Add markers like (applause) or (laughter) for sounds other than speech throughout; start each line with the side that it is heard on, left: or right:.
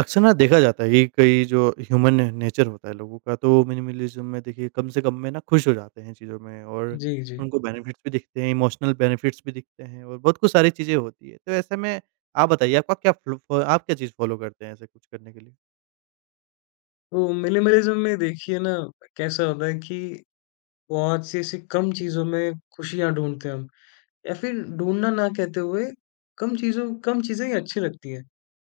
right: अक्सर ना देखा जाता है कि कई जो ह्यूमन ने नेचर होता है लोगों का, तो मिनिमलिज़्म में देखिए कम से कम में ना खुश हो जाते हैं चीज़ों में और
left: जी, जी।
right: उनको बेनिफिट्स भी दिखते हैं, इमोशनल बेनिफिट्स भी दिखते हैं और बहुत कुछ सारी चीज़ें होती हैं। तो ऐसे में आप बताइए आपका क्या फ़्लो फ आप क्या चीज़ फ़ॉलो करते हैं ऐसे कुछ करने के लिए?
left: तो मिनिमलिज़्म में देखिए ना, कैसा होता है कि बहुत सी ऐसी कम चीज़ों में खुशियाँ ढूँढते हैं हम, या फिर ढूँढना ना कहते हुए, कम चीज़ें ही अच्छी लगती हैं।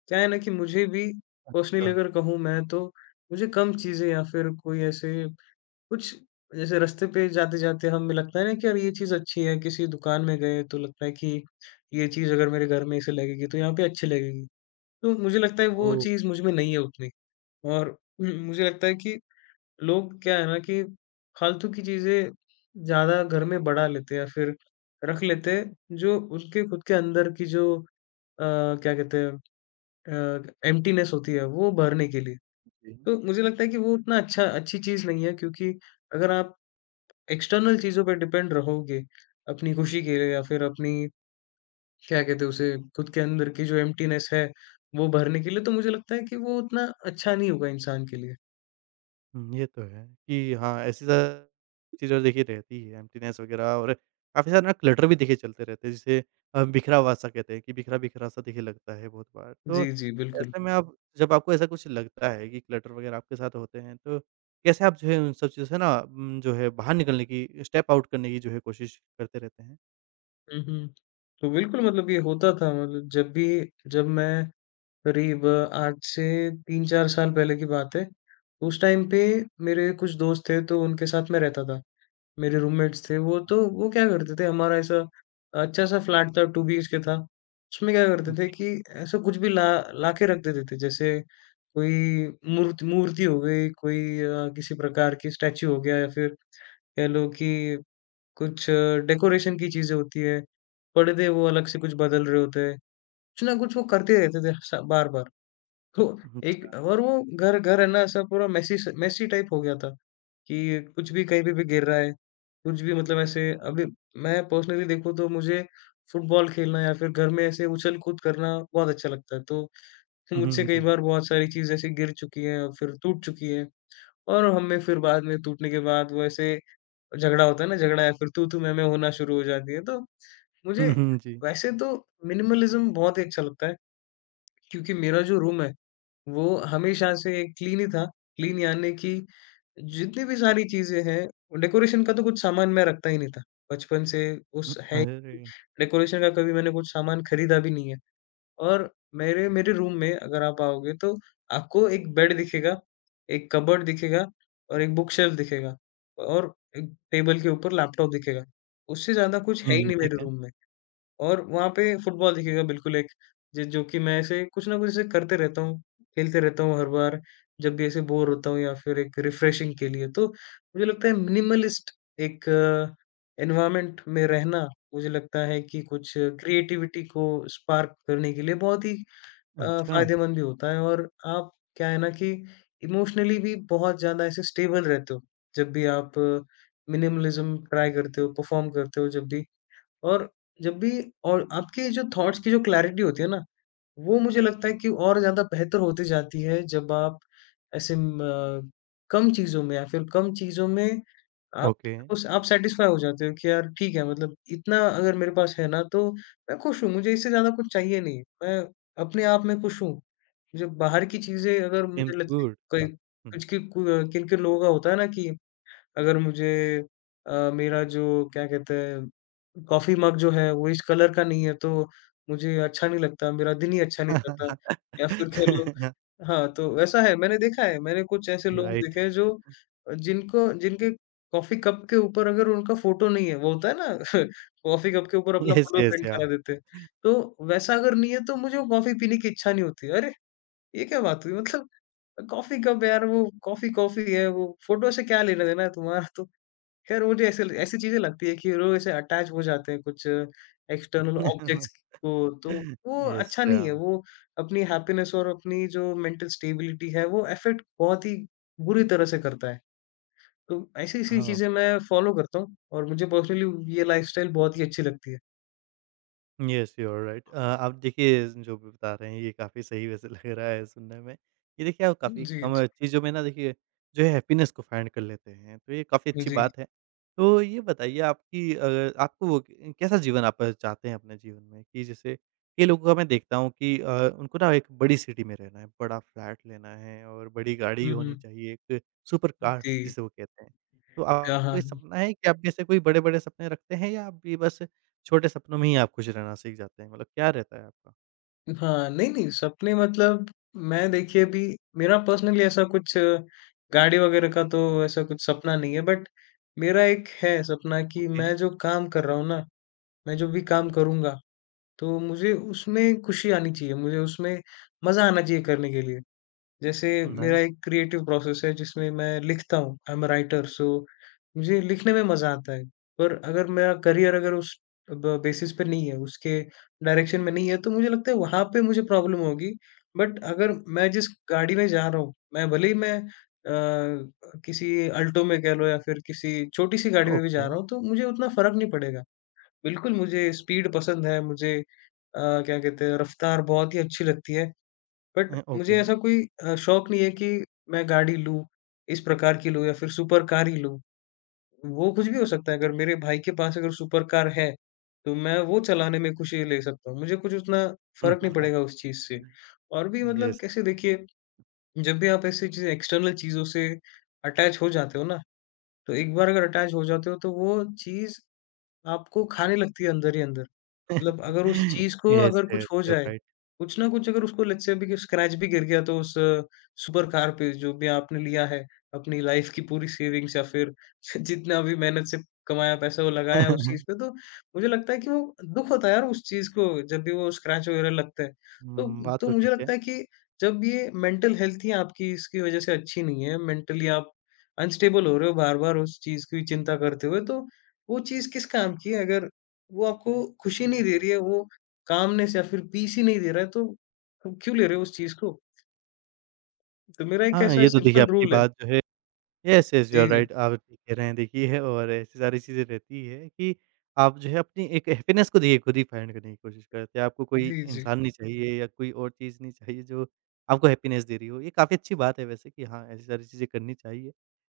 left: क्या है ना कि मुझे भी पर्सनली
right: अच्छा।
left: अगर कहूँ मैं, तो मुझे कम चीज़ें या फिर कोई ऐसे कुछ, जैसे रास्ते पे जाते-जाते हमें लगता है ना कि यार ये चीज़ अच्छी है, किसी दुकान में गए तो लगता है कि ये चीज़ अगर मेरे घर में ऐसे लगेगी तो यहाँ पे अच्छी लगेगी। तो मुझे लगता है वो
right: ओह!
left: चीज़ मुझ में नहीं है उतनी। और मुझे लगता है कि लोग क्या है ना कि फालतू की चीज़ें ज़्यादा घर में बढ़ा लेते हैं, या फिर रख लेते हैं, जो उसके खुद के अंदर की जो क्या कहते हैं, एम्प्टीनेस होती है, वो भरने के लिए।
right: जी।
left: तो मुझे लगता है कि वो उतना अच्छी चीज़ नहीं है, क्योंकि अगर आप एक्सटर्नल चीज़ों पे डिपेंड रहोगे अपनी खुशी के लिए, या फिर अपनी, क्या कहते हैं उसे, खुद के अंदर की जो एम्प्टीनेस है, वो भरने के लिए, तो मुझे लगता है कि वो उतना अच्छा नहीं होगा इंसान के लिए।
right: हुँ, ये तो है कि हाँ, ऐसी सारी चीज़ें देखिए रहती है, एम्प्टीनेस वग़ैरह और काफ़ी सारे ना क्लटर भी देखिए चलते रहते हैं, जिसे बिखरा हुआ सा कहते हैं कि बिखरा-बिखरा सा देखिए लगता है बहुत बार। तो
left: जी, जी, बिल्कुल।
right: ऐसे में आप जब आपको ऐसा कुछ लगता है कि क्लटर वग़ैरह आपके साथ होते हैं, तो कैसे आप जो है उन सब चीज़ों से ना जो है बाहर निकलने की, स्टेप आउट करने की जो है कोशिश करते रहते हैं?
left: हुँ, हुँ। तो बिल्कुल, मतलब ये होता था, मतलब जब भी, जब मैं, करीब आज से 3-4 साल पहले की बात है, उस टाइम पे मेरे कुछ दोस्त थे, तो उनके साथ मैं रहता था। मेरे रूममेट्स थे वो, तो वो क्या करते थे, हमारा ऐसा अच्छा-सा फ्लैट था, 2 बीएचके था। उसमें क्या करते
right: हुँ,
left: थे
right: जी।
left: कि ऐसा कुछ भी ला ला के रख देते थे, जैसे कोई मूर्ति हो गई, कोई किसी प्रकार की स्टैच्यू हो गया, या फिर कह लो कि कुछ डेकोरेशन की चीज़ें होती है, पर्दे वो अलग से कुछ बदल रहे होते हैं, कुछ ना कुछ वो करते रहते थे स बार-बार। तो
right: हुँ, अच्छा।
left: एक और वो घर घर है ना, ऐसा पूरा मेसी टाइप हो गया था, कि कुछ भी कहीं पे भी गिर रहा है, कुछ भी, मतलब ऐसे अभी मैं पर्सनली देखूँ तो मुझे फुटबॉल खेलना या फिर घर में ऐसे उछल-कूद करना बहुत अच्छा लगता है। तो
right: हुँ,
left: मुझसे
right: हुँ,
left: कई
right: जी।
left: बार बहुत सारी चीज़ ऐसी गिर चुकी हैं और फिर टूट चुकी हैं, और हमें फिर बाद में टूटने के बाद वो ऐसे, झगड़ा होता है ना, झगड़ा या फिर तू-तू, मैं-मैं होना शुरू हो जाती है। तो मुझे,
right: हुँ, हुँ, जी।
left: वैसे तो मिनिमलिज़्म बहुत ही अच्छा लगता है, क्योंकि मेरा जो रूम है, वो हमेशा से क्लीन ही था। क्लीन यानी कि जितनी भी सारी चीज़ें हैं, डेकोरेशन का तो कुछ सामान मैं रखता ही नहीं था। बचपन से,
right: हुँ,
left: उस है ही,
right: अरे!
left: डेकोरेशन का कभी मैंने कुछ सामान खरीदा भी नहीं है। और मेरे मेरे रूम में अगर आप आओगे, तो आपको एक बेड दिखेगा, एक कबर्ड दिखेगा, और एक बुक शेल्फ दिखेगा, और एक टेबल के ऊपर लैपटॉप दिखेगा। उससे ज़्यादा कुछ है ही
right: हुँ,
left: नहीं
right: ठीक
left: मेरे
right: है।
left: रूम में। और वहाँ पे फुटबॉल दिखेगा बिल्कुल एक, ज जो कि मैं ऐसे कुछ ना कुछ ऐसे करते रहता हूँ, खेलते रहता हूँ हर बार, जब भी ऐसे बोर होता हूँ या फिर एक रिफ्रेशिंग के लिए। तो मुझे लगता है मिनिमलिस्ट एक एनवायरनमेंट में रहना, मुझे लगता है कि कुछ क्रिएटिविटी को स्पार्क करने के लिए बहुत ही
right: अच्छा।
left: फ़ायदेमंद भी होता है, और आप, क्या है ना कि, इमोशनली भी बहुत ज़्यादा ऐसे स्टेबल रहते हो, जब भी आप मिनिमलिज़्म ट्राई करते हो, परफ़ॉर्म करते हो जब भी। और जब भी, और आपके जो थॉट्स की जो क्लैरिटी होती है ना, वो मुझे लगता है कि और ज़्यादा बेहतर होती जाती है, जब आप ऐसे कम चीज़ों में या फिर कम चीज़ों में आप,
right: ओके।
left: उस आप सैटिस्फाई हो जाते हो कि यार ठीक है, मतलब इतना अगर मेरे पास है ना तो मैं खुश हूँ, मुझे इससे ज़्यादा कुछ चाहिए नहीं। मैं अपने आप में खुश हूँ। जब बाहर की चीज़ें अगर मुझे
right: सेम्स
left: लगती है
right: गुड।
left: कोई
right: या हुँ।
left: कुछ, कि कु किन-किन लोगों का होता है ना कि, अगर मुझे, मेरा जो, क्या कहते हैं, कॉफ़ी मग जो है वो इस कलर का नहीं है, तो मुझे अच्छा नहीं लगता, मेरा दिन ही अच्छा नहीं जाता, या फिर कह लो,
right: (laughs)
left: हाँ, तो वैसा है, मैंने देखा है, मैंने कुछ ऐसे लोग देखे
right: Right.
left: हैं, जो जिनको जिनके कॉफ़ी कप के ऊपर अगर उनका फ़ोटो नहीं है, वो होता है ना, (laughs) कॉफ़ी कप के ऊपर अपना
right: Yes,
left: photo
right: yes,
left: print
right: yeah.
left: करा देते हैं, तो वैसा अगर नहीं है तो मुझे वो कॉफ़ी पीने की इच्छा नहीं होती। अरे! ये क्या बात हुई? मतलब कॉफ़ी कप है यार, वो कॉफ़ी, है, वो फ़ोटो से क्या लेना देना है तुम्हारा। तो खैर, मुझे ऐसे ऐसी चीज़ें लगती है कि वो लोग ऐसे अटैच हो जाते हैं कुछ एक्सटर्नल ऑब्जेक्ट्स
right: (laughs)
left: को, तो वो
right: Yes,
left: अच्छा नहीं है।
right: yeah.
left: वो अपनी हैप्पीनेस और अपनी जो मेंटल स्टेबिलिटी है, वो अफ़ेक्ट बहुत ही बुरी तरह से करता है। तो ऐसी-ऐसी
right: Huh.
left: चीज़ें मैं फ़ॉलो करता हूँ, और मुझे पर्सनली ये लाइफ़स्टाइल बहुत ही अच्छी लगती है।
right: Yes, you are right. आप देखिए जो भी बता रहे हैं ये काफ़ी सही वैसे लग रहा है सुनने में। ये देखिए आप
left: जी,
right: काफ़ी
left: जी।
right: कम चीज़ों में ना देखिए जो है हैप्पीनेस को फाइंड कर लेते हैं, तो ये काफ़ी अच्छी
left: जी।
right: बात है। तो ये बताइए आपकी आपको वो कैसा जीवन आप चाहते हैं अपने जीवन में? कि जैसे कई लोगों का मैं देखता हूँ कि उनको ना एक बड़ी सिटी में रहना है, बड़ा फ्लैट लेना है और बड़ी गाड़ी
left: हुँ,
right: होनी
left: हुँ।
right: चाहिए, एक सुपर कार
left: जी।
right: जिसे वो कहते हैं। तो
left: हाँ,
right: आपको ये
left: हाँ।
right: सपना है कि आप जैसे कोई बड़े-बड़े सपने रखते हैं या आप भी बस छोटे सपनों में ही आप खुश रहना सीख जाते हैं, मतलब क्या रहता है आपका?
left: हाँ, नहीं, नहीं, सपने मतलब, मैं देखिए अभी, मेरा पर्सनली ऐसा कुछ गाड़ी वगैरह का तो ऐसा कुछ सपना नहीं है, बट मेरा एक है सपना, कि
right: ओके।
left: मैं जो काम कर रहा हूँ ना, मैं जो भी काम करूँगा, तो मुझे उसमें खुशी आनी चाहिए, मुझे उसमें मज़ा आना चाहिए करने के लिए। जैसे मेरा
right: नाइस।
left: एक क्रिएटिव प्रोसेस है, जिसमें मैं लिखता हूँ, आई एम अ राइटर, सो मुझे लिखने में मज़ा आता है। पर अगर मेरा करियर अगर उस ब बेसिस पे नहीं है, उसके डायरेक्शन में नहीं है, तो मुझे लगता है वहाँ पे मुझे प्रॉब्लम होगी। बट अगर मैं जिस गाड़ी में जा रहा हूँ, मैं भले ही मैं किसी अल्टो में कह लो, या फिर किसी छोटी-सी गाड़ी में भी जा
right: ओके।
left: रहा हूँ, तो मुझे उतना फ़र्क नहीं पड़ेगा। बिल्कुल मुझे स्पीड पसंद है, मुझे क्या कहते हैं, रफ्तार बहुत ही अच्छी लगती है। बट मुझे
right: ओके।
left: ऐसा कोई शौक नहीं है कि मैं गाड़ी लूँ, इस प्रकार की लूँ, या फिर सुपर कार ही लूँ। वो कुछ भी हो सकता है, अगर मेरे भाई के पास अगर सुपर कार है, तो मैं वो चलाने में खुशी ले सकता हूँ। मुझे कुछ उतना फ़र्क
right: हाँ,
left: नहीं
right: हाँ।
left: पड़ेगा उस चीज़ से। और भी, मतलब
right: येस,
left: कैसे देखिए, जब भी आप ऐसी चीज़ें, एक्सटर्नल चीज़ों से अटैच हो जाते हो ना, तो एक बार अगर अटैच हो जाते हो, तो वो चीज़ आपको खाने लगती है अंदर ही अंदर। मतलब अगर उस चीज़ को
right: येस,
left: अगर कुछ
right: येस,
left: हो
right: यू आर (laughs)
left: जाए,
right: राइट।
left: कुछ ना कुछ, अगर उसको लेट्स से अभी स्क्रैच भी गिर गया, तो उस सुपर कार पे जो भी आपने लिया है, अपनी लाइफ़ की पूरी सेविंग्स या फिर (laughs) जितना भी मेहनत से कमाया पैसा, वो लगाया उस चीज़ पे,
right: (laughs)
left: तो मुझे लगता है कि वो दुःख होता है यार, उस चीज़ को जब भी वो स्क्रैच वगैरह लगता है। तो
right: हुँ, बात
left: तो
right: तो
left: मुझे
right: ठीक है।
left: लगता है कि जब ये मेंटल हेल्थ ही आपकी इसकी वज़ह से अच्छी नहीं है, मेंटली आप अनस्टेबल हो रहे हो बार-बार उस चीज़ की चिंता करते हुए, तो वो चीज़ किस काम की है, अगर वो आपको खुशी नहीं दे रही है, वो कामनेस या फिर पीस ही नहीं दे रहा है, तो तुम क्यों ले रहे हो उस चीज़ को? तो मेरा एक
right: हाँ,
left: ऐसा
right: ये तो देखिए
left: सिंपल
right: आपकी
left: रूल है।
right: बात जो है यस, यस, यू आर
left: जी, जी।
right: राइट। आप ठीक कह रहे हैं देखिए है और ऐसी सारी चीज़ें रहती है कि आप जो है अपनी एक हैप्पीनेस को देखिए खुद ही फाइंड करने की कोशिश करते हैं। आपको कोई
left: जी, जी।
right: इंसान नहीं चाहिए या कोई और चीज़ नहीं चाहिए जो आपको हैप्पीनेस दे रही हो। ये काफ़ी अच्छी बात है वैसे कि हाँ, ऐसी सारी चीज़ें करनी चाहिए।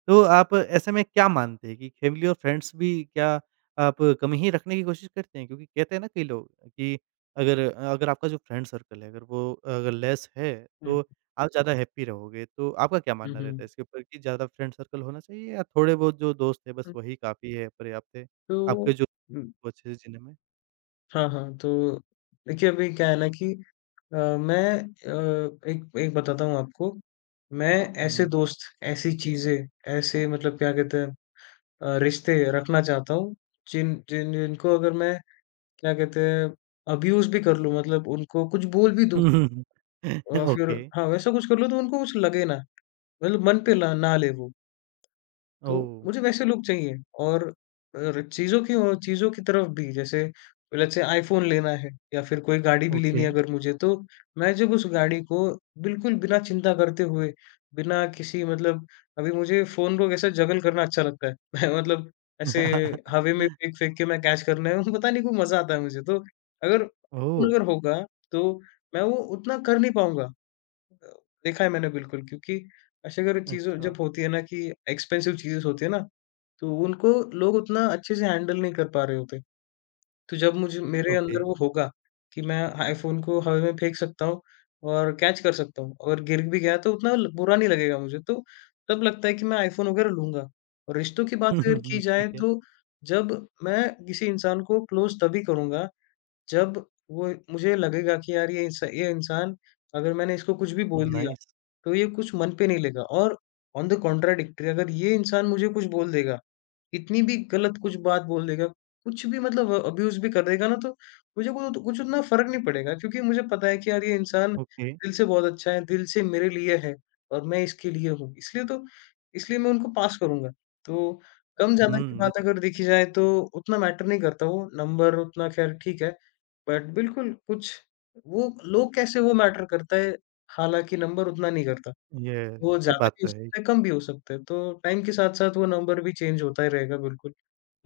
right: तो आप ऐसे में क्या मानते हैं कि फैमिली और फ्रेंड्स भी क्या आप कमी ही रखने की कोशिश करते हैं? क्योंकि कहते हैं ना कई लोग कि अगर अगर आपका जो फ्रेंड सर्कल है अगर वो अगर लेस है
left: हुँ,
right: तो आप ज़्यादा हैप्पी रहोगे, तो आपका क्या
left: हुँ,
right: मानना रहता है
left: हुँ।
right: इसके ऊपर कि ज़्यादा फ्रेंड सर्कल होना चाहिए या थोड़े बहुत जो दोस्त हैं बस
left: हुँ,
right: वही काफ़ी है, पर्याप्त है,
left: तो,
right: आपके जो
left: हुँ,
right: को अच्छे से जीने में?
left: हाँ, हाँ, तो देखिए अभी क्या है ना कि, मैं एक एक बताता हूँ आपको। मैं ऐसे
right: हुँ।
left: दोस्त, ऐसी चीज़ें, ऐसे मतलब, क्या कहते हैं, रिश्ते रखना चाहता हूँ, जिन जिन जिनको अगर मैं, क्या कहते हैं, अब्यूज़ भी कर लूँ, मतलब उनको कुछ बोल भी दूँ,
right: (laughs)
left: और फिर,
right: ओके।
left: हाँ, वैसा कुछ कर लो तो उनको कुछ लगे ना, मतलब मन पे ला ना ले वो। तो
right: ओह!
left: मुझे वैसे लोग चाहिए। और चीज़ों की, और चीज़ों की तरफ भी, जैसे लेट्स से आईफ़ोन लेना है या फिर कोई गाड़ी भी
right: ओके।
left: लेनी है अगर मुझे, तो मैं जब उस गाड़ी को बिल्कुल बिना चिंता करते हुए, बिना किसी, मतलब अभी मुझे फ़ोन को कैसे जगल करना अच्छा लगता है। (laughs) मैं मतलब ऐसे हवा में
right: (laughs)
left: फेंक-फेंक के मैं कैच करना है, (laughs) पता नहीं क्यों मज़ा आता है मुझे। तो अगर फ़ोन
right: ओह!
left: अगर होगा, तो मैं वो उतना कर नहीं पाऊँगा। अ, देखा है मैंने बिल्कुल, क्योंकि ऐसे अगर चीज़ों
right: अच्छा।
left: जब होती है ना कि, एक्सपेंसिव चीज़ें होती है ना, तो उनको लोग उतना अच्छे से हैंडल नहीं कर पा रहे होते। तो जब मुझे मेरे
right: ओके।
left: अंदर वो होगा कि मैं आईफ़ोन को हवा में फेंक सकता हूँ और कैच कर सकता हूँ, और गिर भी गया तो उतना ल बुरा नहीं लगेगा मुझे, तो तब लगता है कि मैं आईफ़ोन वगैरह लूँगा। और रिश्तों की
right: (laughs)
left: बात
right: हुँ,
left: अगर
right: हुँ,
left: की
right: हुँ,
left: जाए,
right: ठीक है।
left: तो जब मैं किसी इंसान को क्लोज़ तभी करूँगा, जब वो मुझे लगेगा कि यार ये इंसान, अगर मैंने इसको कुछ भी बोल दिया,
right: नाइस।
left: तो ये कुछ मन पे नहीं लेगा और ऑन द कॉन्ट्राडिक्टरी अगर ये इंसान मुझे कुछ बोल देगा, इतनी भी गलत कुछ बात बोल देगा, कुछ भी मतलब अब्यूज़ भी कर देगा ना तो मुझे कुछ कुछ उतना फ़र्क नहीं पड़ेगा क्योंकि मुझे पता है कि यार ये इंसान
right: ओके।
left: दिल से बहुत अच्छा है, दिल से मेरे लिए है और मैं इसके लिए हूँ। इसलिए मैं उनको पास करूँगा। तो कम-ज़्यादा की
right: हुँ, ये
left: बात
right: तो
left: अगर देखी जाए तो उतना मैटर नहीं करता वो नंबर उतना ख़ैर ठीक है। बट बिल्कुल कुछ वो लोग कैसे वो मैटर करता है, हालाँकि नंबर उतना नहीं करता। वो
right: यस, ये
left: ज़्यादा
right: बात
left: भी हो
right: तो है।
left: सकता है, कम भी हो सकता है, तो टाइम के साथ-साथ वो नंबर भी चेंज होता ही रहेगा बिल्कुल,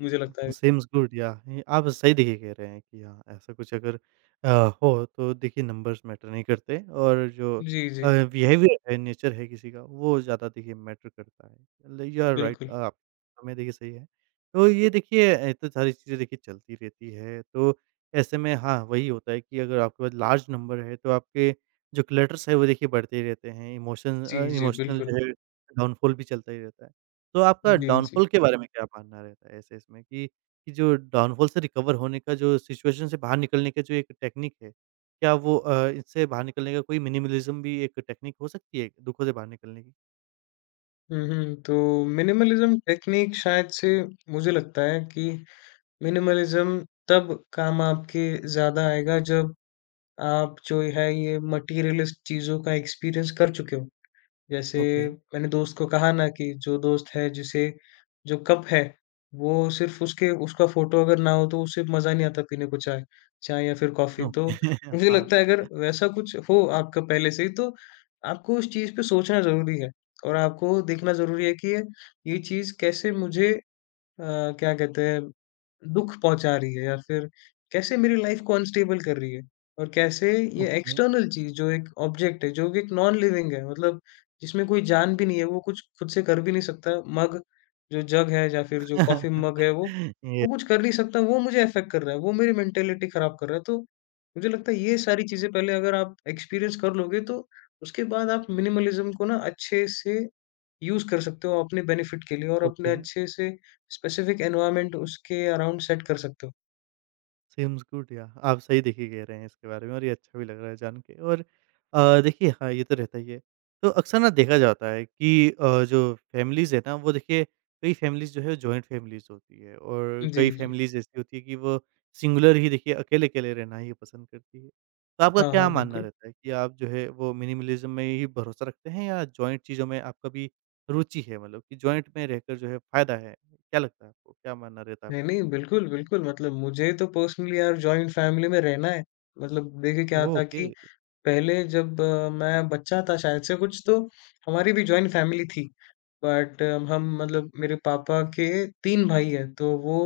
left: मुझे लगता है।
right: सेम्स गुड या ये आप सही देखिए कह रहे हैं कि हाँ, ऐसा कुछ अगर अ, हो तो देखिए नंबर्स मैटर नहीं करते और जो
left: जी, जी,
right: बिहेवियर है, नेचर है किसी का वो ज़्यादा देखिए मैटर करता है। You are right.
left: बिल्कुल।
right: आप हमें देखिए सही है। तो ये देखिए ये तो सारी चीज़ें देखिए चलती रहती है तो ऐसे में हाँ, वही होता है कि अगर आपके पास लार्ज नंबर है तो आपके जो क्लटर्स है वो देखिए बढ़ते ही रहते हैं।
left: जी, जी,
right: इमोशनल
left: बिल्कुल।
right: जो है डाउनफॉल भी चलता ही रहता है। तो आपका
left: जी, जी।
right: डाउनफॉल के बारे में क्या मानना रहता है ऐसे इसमें कि जो डाउनफॉल से रिकवर होने का जो सिचुएशन से बाहर निकलने का जो एक टेक्निक है, क्या वो इससे बाहर निकलने का कोई मिनिमलिज़्म भी एक टेक्निक हो सकती है, दुःखों से बाहर निकलने की?
left: हुँ, हुँ, तो मिनिमलिज़्म टेक्नीक शायद से मुझे लगता है कि मिनिमलिज़्म तब काम आपके ज़्यादा आएगा जब आप जो है ये मटीरियलिस्ट चीज़ों का एक्सपीरियंस कर चुके हो। जैसे
right: ओके।
left: मैंने दोस्त को कहा ना कि जो दोस्त है जिसे जो कप है, वो सिर्फ़ उसके उसका फ़ोटो अगर ना हो तो उसे मज़ा नहीं आता पीने को चाय चाय या फिर कॉफ़ी।
right: ओके।
left: तो
right: (laughs)
left: मुझे
right: हाँ,
left: लगता है अगर वैसा कुछ हो आपका पहले से ही तो आपको उस चीज़ पे सोचना ज़रूरी है और आपको देखना ज़रूरी है कि ये चीज़ कैसे मुझे अ, क्या कहते हैं, दुःख पहुँचा रही है या फिर कैसे मेरी लाइफ़ को अनस्टेबल कर रही है और कैसे ये
right: ओके।
left: एक्सटर्नल चीज़ जो एक ऑब्जेक्ट है, जो कि एक नॉन लिविंग है मतलब जिसमें कोई जान भी नहीं है, वो कुछ खुद से कर भी नहीं सकता, मग जो जग है या फिर जो कॉफ़ी मग
right: (laughs)
left: है
right: ये
left: वो कुछ कर नहीं सकता, वो मुझे अफ़ेक्ट कर रहा है, वो मेरी मेंटालिटी ख़राब कर रहा है। तो मुझे लगता है ये सारी चीज़ें पहले अगर आप एक्सपीरियंस कर लोगे तो उसके बाद आप मिनिमलिज़्म को ना अच्छे से यूज़ कर सकते हो अपने बेनिफिट के लिए और अपने
right: ओके।
left: अच्छे से स्पेसिफिक एनवायरनमेंट उसके अराउंड सेट कर सकते हो।
right: सेम्स गुड या आप सही देखिए कह रहे हैं इसके बारे में और ये अच्छा भी लग रहा है जान के और देखिए हाँ, ये तो रहता ही है। तो अक्सर ना देखा जाता है कि जो फैमिलीज़ है ना वो देखिए कई फैमिलीज़ जो है जॉइंट फैमिलीज़ होती है और
left: जी,
right: कई
left: जी।
right: फैमिलीज़ ऐसी होती है कि वो सिंगुलर ही देखिए अकेले-अकेले रहना ही पसंद करती है। तो आपका
left: हाँ,
right: क्या
left: हाँ,
right: मानना
left: बिल्कुल।
right: रहता है कि आप जो है वो मिनिमलिज़्म में ही भरोसा रखते हैं या जॉइंट चीज़ों में आपका भी रुचि है मतलब कि जॉइंट में रहकर जो है फ़ायदा है? क्या लगता है आपको? क्या मानना रहता है
left: नहीं,
right: आपका?
left: नहीं, बिल्कुल, बिल्कुल मतलब मुझे तो पर्सनली यार जॉइंट फैमिली में रहना है। मतलब देखिए क्या
right: ओह!
left: था
right: ओके।
left: कि पहले जब मैं बच्चा था शायद से कुछ तो हमारी भी जॉइंट फैमिली थी। बट हम मतलब मेरे पापा के 3 भाई हैं तो वो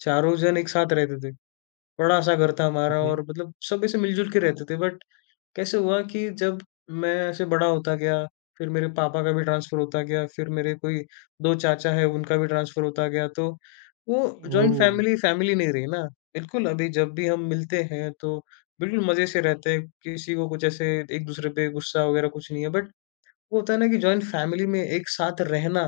left: चारों जन एक साथ रहते थे। बड़ा-सा घर था हमारा और मतलब सब ऐसे मिल-जुल के रहते थे बट कैसे हुआ कि जब मैं ऐसे बड़ा होता गया, फिर मेरे पापा का भी ट्रांसफ़र होता गया, फिर मेरे कोई 2 चाचा हैं, उनका भी ट्रांसफ़र होता गया, तो वो जॉइंट
right: ओह!
left: फ़ैमिली, फ़ैमिली नहीं रही ना। बिल्कुल, अभी जब भी हम मिलते हैं, तो बिल्कुल मज़े से रहते हैं, किसी को कुछ ऐसे एक-दूसरे पे गुस्सा वगैरह कुछ नहीं है। बट वो होता है ना कि जॉइंट फ़ैमिली में एक साथ रहना,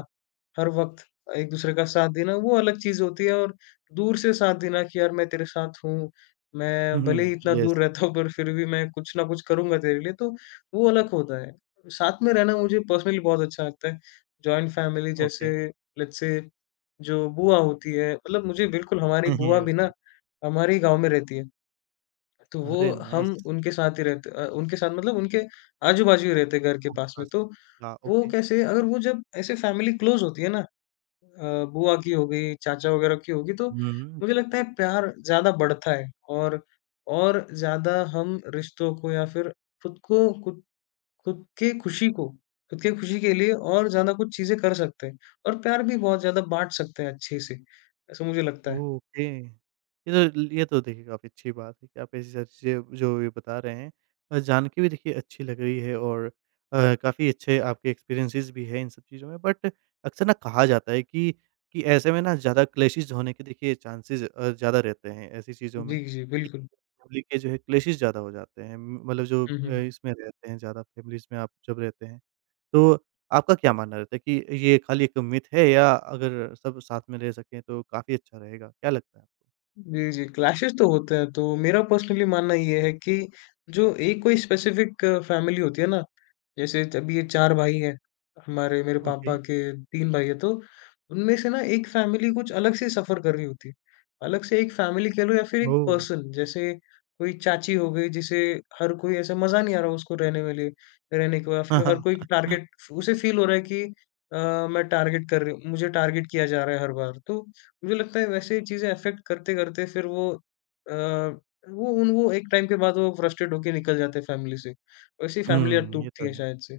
left: हर वक़्त एक दूसरे का साथ देना वो अलग चीज़ होती है और दूर से साथ देना कि यार मैं तेरे साथ हूँ, मैं भले ही
right: Mhm.
left: इतना
right: Yes.
left: दूर रहता हूँ पर फिर भी मैं कुछ ना कुछ करूँगा तेरे लिए, तो वो अलग होता है। साथ में रहना मुझे पर्सनली बहुत अच्छा लगता है। जॉइंट फैमिली जैसे
right: Okay.
left: लेट्स से जो बुआ होती है मतलब मुझे बिल्कुल हमारी बुआ
right: Okay.
left: भी ना
right: (laughs)
left: हमारे ही गाँव में रहती है। तो वो
right: अरे
left: हम
right: नाइस!
left: उनके साथ ही उनके साथ मतलब उनके आजू-बाजू ही रहते हैं घर के पास में।
right: आसपास
left: तो
right: हाँ,
left: वो
right: ओके।
left: कैसे अगर वो जब ऐसे फैमिली क्लोज़ होती है ना बुआ की हो गई, चाचा वगैरह की होगी तो
right: हुँ।
left: मुझे
right: जी।
left: लगता है प्यार ज़्यादा बढ़ता है और और ज़्यादा हम रिश्तों को या फिर खुद को खुद खुद के खुशी को खुद के खुशी के लिए और ज़्यादा कुछ चीज़ें कर सकते हैं और प्यार भी बहुत ज़्यादा बाँट सकते हैं अच्छे से, ऐसा मुझे लगता है।
right: ओके। ये तो देखिए काफ़ी अच्छी बात है कि आप ऐसी सारी चीज़ें जो ये बता रहे हैं जान के भी देखिए अच्छी लग रही है और काफ़ी अच्छे आपके एक्सपीरियंसेस भी हैं इन सब चीज़ों में। बट अक्सर ना कहा जाता है कि ऐसे में ना ज़्यादा क्लैशेज़ होने के देखिए चांसेज़ ज़्यादा रहते हैं ऐसी चीज़ों में।
left: जी, जी, बिल्कुल।
right: फैमिली के जो है क्लैशेज़ ज़्यादा हो जाते हैं। मतलब जो
left: हुँ, हुँ।
right: इसमें रहते हैं ज़्यादा फैमिलीज़ में आप जब रहते हैं। तो आपका क्या मानना रहता है कि ये खाली एक मिथ है या अगर सब साथ में रह सकें तो काफ़ी अच्छा रहेगा? क्या लगता है आपको?
left: जी, जी, क्लैशेस तो होते हैं, तो मेरा पर्सनली मानना ये है कि जो एक कोई स्पेसिफिक फैमिली होती है ना, जैसे अभी ये 4 भाई हैं, हमारे मेरे
right: ओके।
left: पापा के 3 भाई हैं, तो उनमें से ना एक फैमिली कुछ अलग से सफ़र कर रही होती है। अलग से एक फैमिली कह लो या फिर एक
right: ओह!
left: पर्सन, जैसे कोई चाची हो गई, जिसे हर कोई ऐसा मज़ा नहीं आ रहा उसको रहने में लिए रहने को या
right: (laughs)
left: फिर हर
right: हाँ,
left: कोई
right: हाँ।
left: टारगेट उसे फ़ील हो रहा है कि अ, मैं टारगेट कर रही हूँ मुझे टारगेट किया जा रहा है हर बार, तो मुझे लगता है वैसे ही चीज़ें अफ़ेक्ट करते-करते फिर वो अ, वो उन वो एक टाइम के बाद वो फ्रस्ट्रेट होके निकल जाते हैं फैमिली से। वैसे ही फैमिलियाँ
right: हुँ,
left: बिल्कुल।
right: ये
left: टूटती
right: तो
left: हैं
right: है।
left: शायद से।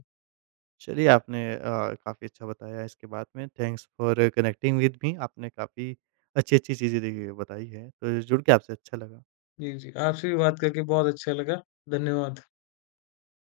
right: चलिए आपने काफ़ी अच्छा बताया इसके बाद में। Thanks for connecting with me. आपने काफ़ी अच्छी-अच्छी चीज़ें देखिए बताई है, तो जुड़ के आपसे अच्छा लगा।
left: जी, जी। आपसे भी बात करके बहुत अच्छा लगा। धन्यवाद।